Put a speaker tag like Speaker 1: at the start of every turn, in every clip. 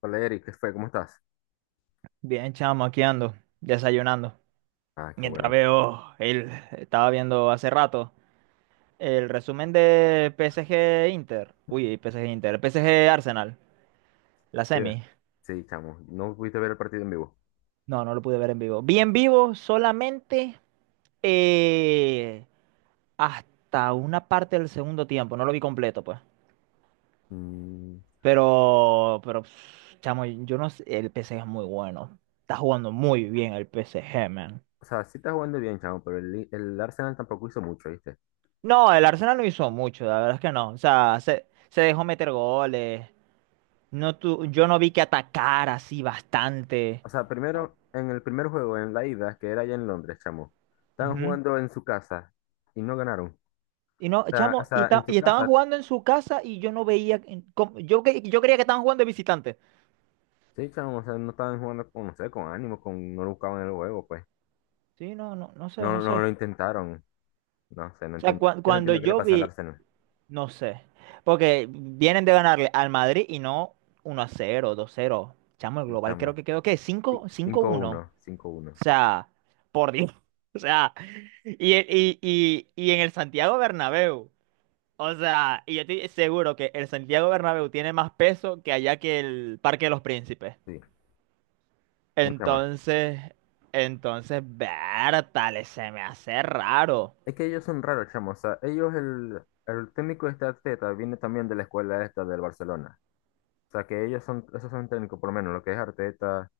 Speaker 1: Hola Eric, ¿qué fue? ¿Cómo estás?
Speaker 2: Bien, chamo, aquí ando, desayunando.
Speaker 1: Ah, qué
Speaker 2: Mientras
Speaker 1: bueno.
Speaker 2: veo, estaba viendo hace rato el resumen de PSG Inter. Uy, PSG Inter, PSG Arsenal, la
Speaker 1: Eh,
Speaker 2: semi.
Speaker 1: Sí, chamo, no pudiste ver el partido en vivo.
Speaker 2: No, no lo pude ver en vivo. Vi en vivo solamente eh, hasta una parte del segundo tiempo, no lo vi completo, pues.
Speaker 1: Mm,
Speaker 2: Pero, chamo, yo no sé, el PSG es muy bueno. Está jugando muy bien el PSG, man.
Speaker 1: o sea, sí está jugando bien, chamo, pero el Arsenal tampoco hizo mucho, ¿viste?
Speaker 2: No, el Arsenal no hizo mucho, la verdad es que no. O sea, se dejó meter goles. Yo no vi que atacara así bastante.
Speaker 1: O sea, primero, en el primer juego, en la ida, que era allá en Londres, chamo, estaban
Speaker 2: Ujú.
Speaker 1: jugando en su casa y no ganaron. O
Speaker 2: Y no,
Speaker 1: sea, o
Speaker 2: chamo,
Speaker 1: sea, en su
Speaker 2: y estaban
Speaker 1: casa,
Speaker 2: jugando en su casa y yo no veía. Yo creía que estaban jugando de visitante.
Speaker 1: sí, chamo, o sea, no estaban jugando con, no sé, con ánimo, con, no lo buscaban el juego, pues.
Speaker 2: Sí, no, no, no sé,
Speaker 1: No,
Speaker 2: no
Speaker 1: no
Speaker 2: sé.
Speaker 1: lo intentaron. No sé, no
Speaker 2: O sea,
Speaker 1: entiendo. Yo no
Speaker 2: cuando
Speaker 1: entiendo qué le
Speaker 2: yo
Speaker 1: pasa al
Speaker 2: vi,
Speaker 1: Arsenal.
Speaker 2: no sé. Porque vienen de ganarle al Madrid y no uno a cero, dos cero, chamo, el
Speaker 1: Sí,
Speaker 2: global creo
Speaker 1: chamo,
Speaker 2: que quedó, ¿qué?
Speaker 1: sí,
Speaker 2: Cinco,
Speaker 1: Cinco
Speaker 2: 5-1.
Speaker 1: uno, cinco
Speaker 2: O
Speaker 1: uno,
Speaker 2: sea, por Dios. O sea, y en el Santiago Bernabéu. O sea, y yo estoy seguro que el Santiago Bernabéu tiene más peso que allá que el Parque de los Príncipes.
Speaker 1: sí, mucha más.
Speaker 2: Entonces, entonces, Bertales, se me hace raro.
Speaker 1: Es que ellos son raros, chamo. O sea, ellos, el técnico de este Arteta viene también de la escuela esta del Barcelona. O sea, que esos son técnicos, por lo menos lo que es Arteta,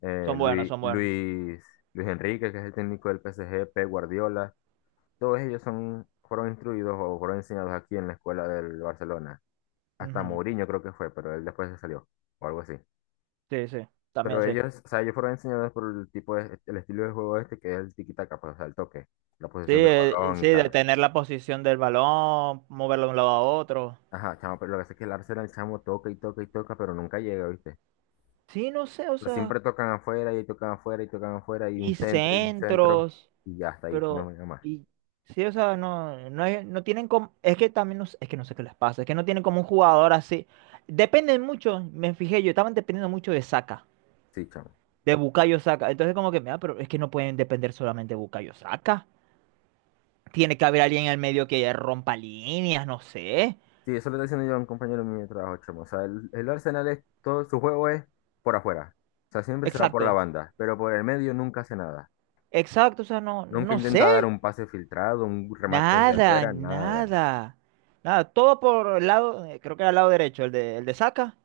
Speaker 1: eh,
Speaker 2: Son buenos,
Speaker 1: Luis,
Speaker 2: son buenos.
Speaker 1: Luis, Luis Enrique, que es el técnico del PSG, Pep Guardiola. Todos ellos fueron instruidos o fueron enseñados aquí en la escuela del Barcelona. Hasta
Speaker 2: Ujú.
Speaker 1: Mourinho creo que fue, pero él después se salió, o algo así.
Speaker 2: Sí, sí, también
Speaker 1: Pero
Speaker 2: sí.
Speaker 1: ellos, o sea, ellos fueron enseñados por el estilo de juego este, que es el tiki-taka, pues, o sea, el toque, la
Speaker 2: Sí,
Speaker 1: posesión del balón y
Speaker 2: sí, de
Speaker 1: tal.
Speaker 2: tener la posición del balón, moverlo de un lado a otro.
Speaker 1: Ajá, chamo, pero lo que pasa es que el Arsenal, chamo, toca y toca y toca, pero nunca llega, ¿viste?
Speaker 2: Sí, no sé, o
Speaker 1: Pero
Speaker 2: sea,
Speaker 1: siempre tocan afuera y tocan afuera y tocan afuera y un
Speaker 2: y
Speaker 1: centro y un centro
Speaker 2: centros.
Speaker 1: y ya hasta ahí, no
Speaker 2: Pero,
Speaker 1: llega más.
Speaker 2: y sí, o sea, no, no, no tienen como, es que también no, es que no sé qué les pasa, es que no tienen como un jugador así. Dependen mucho, me fijé, yo estaban dependiendo mucho de Saka,
Speaker 1: Sí, chamo.
Speaker 2: de Bukayo Saka. Entonces como que, mira, pero es que no pueden depender solamente de Bukayo Saka. Tiene que haber alguien en el medio que rompa líneas, no sé.
Speaker 1: Sí, eso lo está diciendo yo a un compañero mío de trabajo, chamo. O sea, el Arsenal es, todo su juego es por afuera. O sea, siempre se va por la
Speaker 2: Exacto,
Speaker 1: banda, pero por el medio nunca hace nada.
Speaker 2: exacto, o sea, no,
Speaker 1: Nunca
Speaker 2: no sé.
Speaker 1: intenta dar un pase filtrado, un remate desde
Speaker 2: Nada,
Speaker 1: afuera, nada.
Speaker 2: nada. Nada, todo por el lado, creo que era el lado derecho, el de Saka,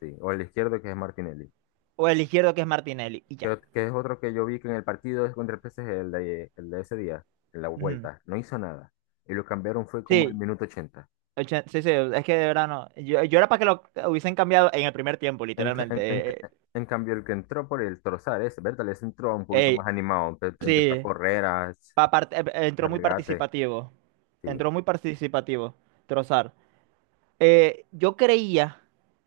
Speaker 1: Sí, o el izquierdo que es Martinelli.
Speaker 2: o el izquierdo que es Martinelli, y ya.
Speaker 1: Que es otro que yo vi que en el partido es contra el PSG, el, de, el de ese día, en la
Speaker 2: Ujú.
Speaker 1: vuelta, no hizo nada. Y lo cambiaron fue como al
Speaker 2: Sí,
Speaker 1: minuto 80.
Speaker 2: Sí, sí, es que de verdad no. Yo era para que lo hubiesen cambiado en el primer tiempo,
Speaker 1: En, ca- en, en
Speaker 2: literalmente.
Speaker 1: ca- en cambio, el que entró por el Trozar, ese, Bertal, ese entró un poquito más
Speaker 2: Ey,
Speaker 1: animado, empezó a
Speaker 2: sí,
Speaker 1: correr, a, a
Speaker 2: entró muy
Speaker 1: regate.
Speaker 2: participativo.
Speaker 1: Sí,
Speaker 2: Entró muy participativo, Trozar. Yo creía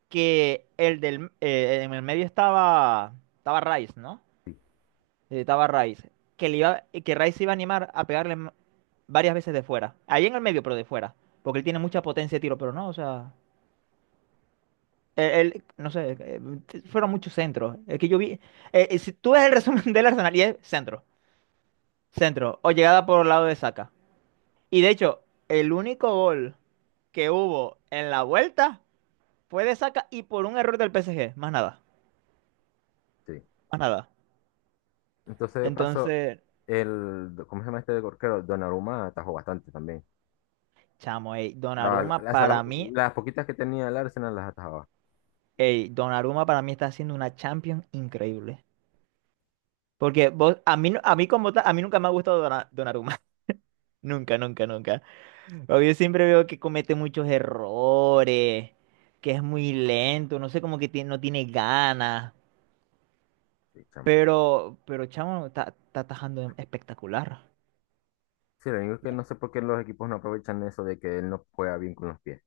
Speaker 2: que en el medio estaba Rice, ¿no?
Speaker 1: sí,
Speaker 2: Estaba Rice. Que Rice se iba a animar a pegarle varias veces de fuera. Ahí en el medio, pero de fuera. Porque él tiene mucha potencia de tiro, pero no, o sea. Él, no sé, fueron muchos centros. Es que yo vi, si tú ves el resumen del Arsenal y es centro, centro, o llegada por el lado de Saka. Y de hecho, el único gol que hubo en la vuelta fue de Saka y por un error del PSG, más nada,
Speaker 1: sí.
Speaker 2: más nada.
Speaker 1: Entonces, de paso,
Speaker 2: Entonces,
Speaker 1: ¿cómo se llama este de corquero? Donnarumma atajó bastante también.
Speaker 2: chamo, ey,
Speaker 1: O sea, las las poquitas que tenía el Arsenal las atajaba.
Speaker 2: Donnarumma para mí está haciendo una Champions increíble. Porque vos, a mí, a mí como tal, a mí nunca me ha gustado Donnarumma. Nunca, nunca, nunca. Pero yo siempre veo que comete muchos errores, que es muy lento, no sé, como que no tiene ganas.
Speaker 1: Sí, chamo.
Speaker 2: Pero chamo está atajando espectacular.
Speaker 1: Sí, lo único es que no sé por qué los equipos no aprovechan eso de que él no juega bien con los pies.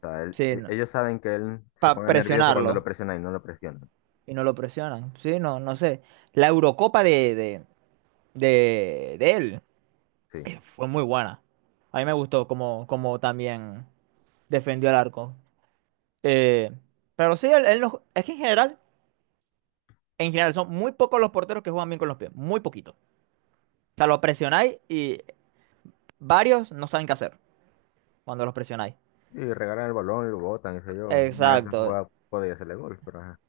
Speaker 1: sea, él-
Speaker 2: Sí,
Speaker 1: e-
Speaker 2: no,
Speaker 1: ellos saben que él se
Speaker 2: para
Speaker 1: pone nervioso cuando lo
Speaker 2: presionarlo.
Speaker 1: presionan y no lo presionan.
Speaker 2: Y no lo presionan. Sí, no, no sé. La Eurocopa de él
Speaker 1: Sí.
Speaker 2: fue muy buena. A mí me gustó como también defendió el arco. Eh, pero sí, él no- es que en general son muy pocos los porteros que juegan bien con los pies. Muy poquitos. O sea, lo presionáis y varios no saben qué hacer cuando los presionáis.
Speaker 1: Y regalan el balón y lo botan, qué sé yo. Una de esas
Speaker 2: Exacto,
Speaker 1: jugadas podía hacerle gol, pero ajá.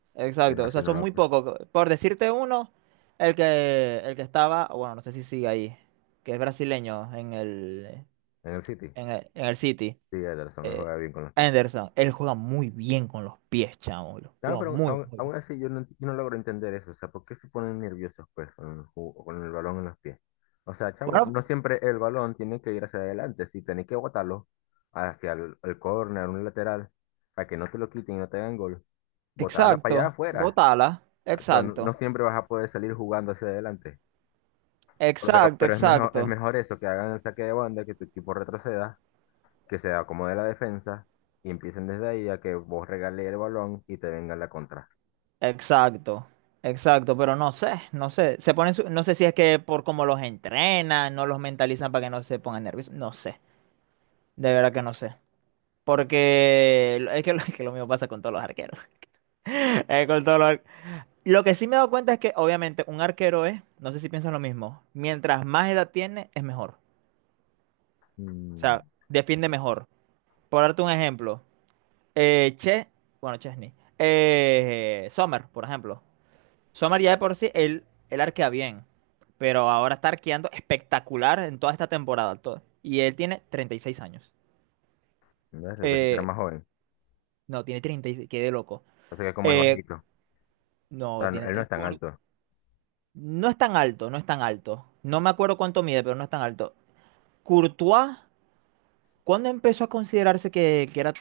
Speaker 1: Y aún
Speaker 2: exacto. O
Speaker 1: así
Speaker 2: sea,
Speaker 1: no
Speaker 2: son
Speaker 1: lo
Speaker 2: muy
Speaker 1: pues.
Speaker 2: pocos. Por decirte uno, el que estaba, bueno, no sé si sigue ahí, que es brasileño en el,
Speaker 1: En el City.
Speaker 2: en el, en el City,
Speaker 1: Sí, Ederson, él
Speaker 2: eh,
Speaker 1: juega bien con los pies.
Speaker 2: Anderson. Él juega muy bien con los pies, chamo. Lo
Speaker 1: No,
Speaker 2: Juega
Speaker 1: pero
Speaker 2: muy,
Speaker 1: aún,
Speaker 2: muy bien.
Speaker 1: aún así yo no logro entender eso. O sea, ¿por qué se ponen nerviosos pues con con el balón en los pies? O sea, chamo,
Speaker 2: Bueno,
Speaker 1: no siempre el balón tiene que ir hacia adelante. Si tenés que botarlo hacia el córner, un lateral, para que no te lo quiten y no te hagan gol, botarla para allá
Speaker 2: exacto.
Speaker 1: afuera.
Speaker 2: Botala.
Speaker 1: Exacto. No,
Speaker 2: Exacto.
Speaker 1: no siempre vas a poder salir jugando hacia adelante. Pero, pero
Speaker 2: Exacto,
Speaker 1: pero es
Speaker 2: exacto.
Speaker 1: mejor eso, que hagan el saque de banda, que tu equipo retroceda, que se acomode la defensa y empiecen desde ahí a que vos regales el balón y te venga la contra.
Speaker 2: Exacto, exacto, pero no sé, no sé, se ponen, no sé si es que por cómo los entrenan, no los mentalizan para que no se pongan nerviosos, no sé, de verdad que no sé, porque es que, lo es que lo mismo pasa con todos los arqueros, con todos los ar-. Lo que sí me he dado cuenta es que obviamente un arquero es, no sé si piensas lo mismo, mientras más edad tiene es mejor, o
Speaker 1: Mm,
Speaker 2: sea, defiende mejor. Por darte un ejemplo, eh, Che, bueno, Chesney, Sommer, por ejemplo. Somar ya de por sí, él arquea bien, pero ahora está arqueando espectacular en toda esta temporada. Todo. Y él tiene 36 años.
Speaker 1: ¿Ves? Yo pensé que era
Speaker 2: Eh,
Speaker 1: más joven.
Speaker 2: no, tiene 36, quedé loco.
Speaker 1: O sea que como es
Speaker 2: Eh,
Speaker 1: bajito. O
Speaker 2: no,
Speaker 1: sea,
Speaker 2: tiene,
Speaker 1: él no es tan alto.
Speaker 2: No es tan alto, no es tan alto. No me acuerdo cuánto mide, pero no es tan alto. Courtois, ¿cuándo empezó a considerarse que, era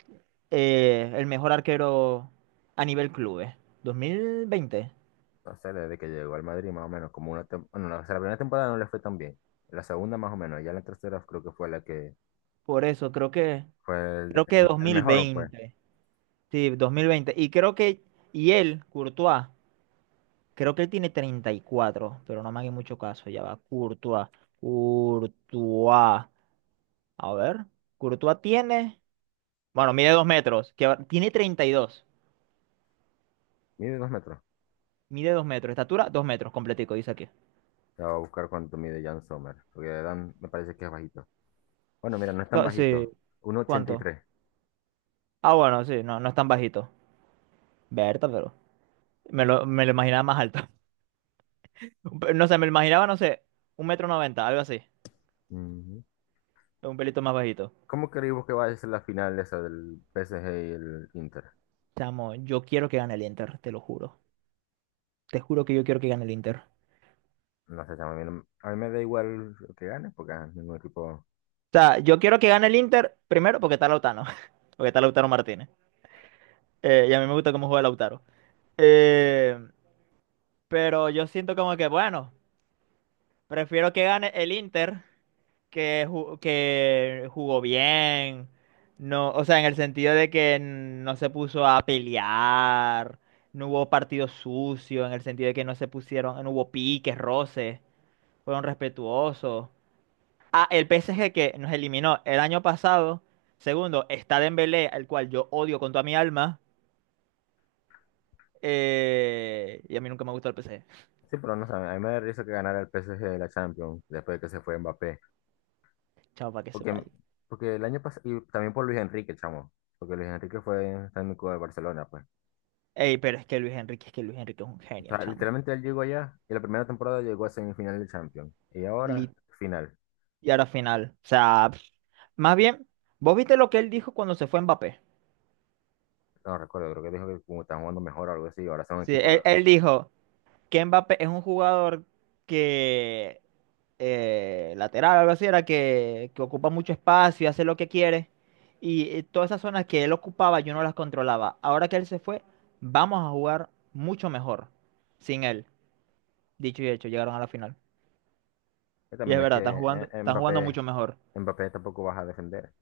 Speaker 2: el mejor arquero a nivel clubes? ¿2020?
Speaker 1: O sea, desde que llegó al Madrid más o menos, como una bueno, o sea, la primera temporada no le fue tan bien. La segunda más o menos. Ya la tercera creo que fue la que
Speaker 2: Por eso, creo que,
Speaker 1: fue el,
Speaker 2: creo que
Speaker 1: el- el mejor, pues.
Speaker 2: 2020. Sí, 2020. Y creo que, y él, Courtois, creo que él tiene 34, pero no me hagan mucho caso, ya va. Courtois, Courtois. A ver, Courtois tiene, bueno, mide 2 metros, tiene 32.
Speaker 1: Mide 2 metros.
Speaker 2: Mide 2 metros, estatura 2 metros, completico, dice aquí.
Speaker 1: La voy a buscar cuánto mide Jan Sommer. Porque Dan me parece que es bajito. Bueno, mira, no es tan
Speaker 2: Sí,
Speaker 1: bajito.
Speaker 2: ¿cuánto?
Speaker 1: 1,83.
Speaker 2: Ah, bueno, sí, no, no es tan bajito. Berta, pero me lo imaginaba más alto. No sé, me lo imaginaba, no sé, un metro noventa, algo así,
Speaker 1: Ujú.
Speaker 2: un pelito más bajito.
Speaker 1: ¿Cómo creemos que va a ser la final esa del PSG y el Inter?
Speaker 2: Chamo, yo quiero que gane el Inter, te lo juro. Te juro que yo quiero que gane el Inter. O
Speaker 1: No sé, chamo, a mí, no- a mí me da igual que gane, porque ah, ningún equipo.
Speaker 2: sea, yo quiero que gane el Inter primero porque está Lautaro. Porque está Lautaro Martínez. Y a mí me gusta cómo juega Lautaro. Eh, pero yo siento como que, bueno, prefiero que gane el Inter que jugó bien. No, o sea, en el sentido de que no se puso a pelear. No hubo partido sucio. En el sentido de que no se pusieron, no hubo piques, roces. Fueron respetuosos. Ah, el PSG que nos eliminó el año pasado. Segundo, está Dembélé, al cual yo odio con toda mi alma. Y a mí nunca me gustó el PSG.
Speaker 1: Sí, pero no sé, a mí me da risa que ganara el PSG de la Champions después de que se fue Mbappé.
Speaker 2: Chao, para que sepa
Speaker 1: Porque,
Speaker 2: ahí.
Speaker 1: porque el año pasado, y también por Luis Enrique, chamo. Porque Luis Enrique fue técnico de Barcelona, pues.
Speaker 2: Ey, pero es que Luis Enrique, es que Luis Enrique es un
Speaker 1: O
Speaker 2: genio,
Speaker 1: sea,
Speaker 2: chamo.
Speaker 1: literalmente él llegó allá y la primera temporada llegó a semifinal de Champions. Y ahora,
Speaker 2: Lit-
Speaker 1: final.
Speaker 2: Y ahora final. O sea, pff, más bien, ¿vos viste lo que él dijo cuando se fue Mbappé?
Speaker 1: No recuerdo, creo que dijo que como estaban jugando mejor o algo así, ahora son
Speaker 2: Sí,
Speaker 1: equipos,
Speaker 2: él,
Speaker 1: ¿verdad?
Speaker 2: él dijo. Que Mbappé es un jugador que lateral, algo así, era que ocupa mucho espacio y hace lo que quiere. Y todas esas zonas que él ocupaba yo no las controlaba. Ahora que él se fue, vamos a jugar mucho mejor sin él. Dicho y hecho, llegaron a la final.
Speaker 1: Que
Speaker 2: Y
Speaker 1: también
Speaker 2: es
Speaker 1: es
Speaker 2: verdad,
Speaker 1: que
Speaker 2: están jugando,
Speaker 1: eh,
Speaker 2: están jugando
Speaker 1: Mbappé,
Speaker 2: mucho mejor.
Speaker 1: Mbappé tampoco baja a defender.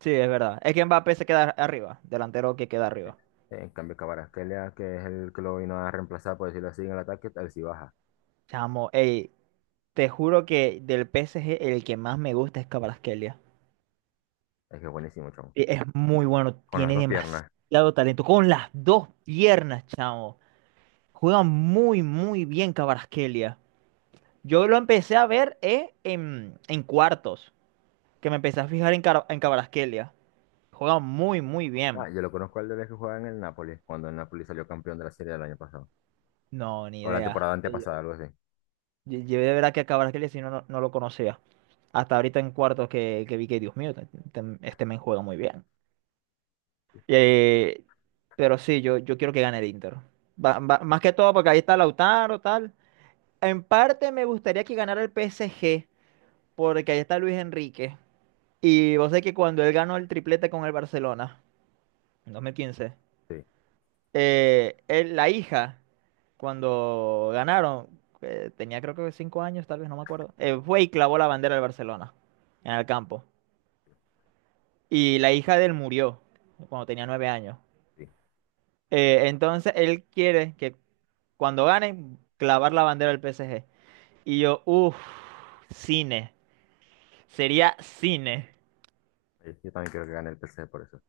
Speaker 2: Sí, es verdad. Es que Mbappé se queda arriba, delantero que queda arriba.
Speaker 1: En cambio, Kvaratskhelia, que es el que lo vino a reemplazar, por decirlo así, en el ataque, él sí baja.
Speaker 2: Chamo, ey, te juro que del PSG el que más me gusta es Kvaratskhelia.
Speaker 1: Es que es buenísimo, chon.
Speaker 2: Es muy bueno,
Speaker 1: Con las
Speaker 2: tiene
Speaker 1: dos piernas.
Speaker 2: demasiado talento. Con las dos piernas, chamo. Juega muy, muy bien Cabarasquelia. Yo lo empecé a ver en cuartos, que me empecé a fijar en Kvaratskhelia. Juega muy, muy bien.
Speaker 1: Ah, yo lo conozco al de que jugaba en el Napoli, cuando el Napoli salió campeón de la serie del año pasado.
Speaker 2: No, ni
Speaker 1: O la
Speaker 2: idea.
Speaker 1: temporada antepasada, algo así.
Speaker 2: Yo de verdad que a Cabarasquelia si no, no, no lo conocía. Hasta ahorita en cuartos que vi que, Dios mío, este men juega muy bien.
Speaker 1: Sí,
Speaker 2: Eh, pero sí, yo quiero que gane el Inter. Más que todo porque ahí está Lautaro, tal. En parte me gustaría que ganara el PSG, porque ahí está Luis Enrique. Y vos sabés que cuando él ganó el triplete con el Barcelona, en 2015,
Speaker 1: sí.
Speaker 2: la hija, cuando ganaron, tenía creo que 5 años, tal vez, no me acuerdo, fue y clavó la bandera del Barcelona en el campo. Y la hija de él murió cuando tenía 9 años. Entonces él quiere que cuando ganen, clavar la bandera del PSG. Y yo, uff, cine. Sería cine.
Speaker 1: Sí. Yo también creo que gane el PSG por eso.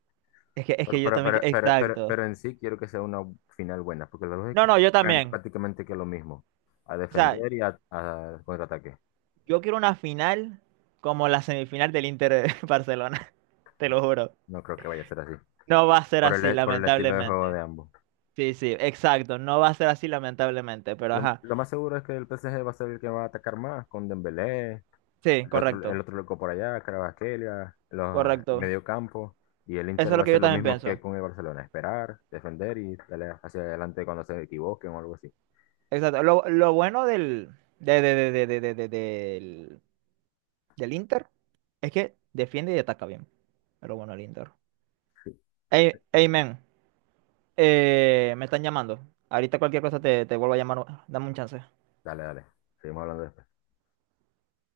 Speaker 2: Es que, es
Speaker 1: Pero,
Speaker 2: que yo
Speaker 1: pero,
Speaker 2: también,
Speaker 1: pero, pero, pero,
Speaker 2: exacto.
Speaker 1: pero en sí quiero que sea una final buena, porque los dos
Speaker 2: No,
Speaker 1: equipos
Speaker 2: no, yo
Speaker 1: juegan
Speaker 2: también.
Speaker 1: prácticamente que lo mismo, a
Speaker 2: O sea,
Speaker 1: defender y a contraataque.
Speaker 2: yo quiero una final como la semifinal del Inter Barcelona, te
Speaker 1: No,
Speaker 2: lo juro.
Speaker 1: no creo que vaya a ser así,
Speaker 2: No va a ser
Speaker 1: por
Speaker 2: así,
Speaker 1: el estilo de juego
Speaker 2: lamentablemente.
Speaker 1: de ambos.
Speaker 2: Sí, sí, exacto. No va a ser así, lamentablemente, pero
Speaker 1: Lo,
Speaker 2: ajá.
Speaker 1: lo más seguro es que el PSG va a ser el que va a atacar más, con Dembélé,
Speaker 2: Sí,
Speaker 1: el otro, el
Speaker 2: correcto,
Speaker 1: otro loco por allá, Kvaratskhelia, los el
Speaker 2: correcto.
Speaker 1: medio campo, y el
Speaker 2: Eso
Speaker 1: Inter
Speaker 2: es
Speaker 1: va a
Speaker 2: lo que
Speaker 1: hacer
Speaker 2: yo
Speaker 1: lo
Speaker 2: también
Speaker 1: mismo que
Speaker 2: pienso.
Speaker 1: con el Barcelona, esperar, defender y darle hacia adelante cuando se equivoquen o algo así.
Speaker 2: Exacto. Lo bueno del, de- del Inter es que defiende y ataca bien. Es lo bueno del Inter. Amen. Me están llamando. Ahorita cualquier cosa te vuelvo a llamar. Dame un chance.
Speaker 1: Dale, dale, seguimos hablando después.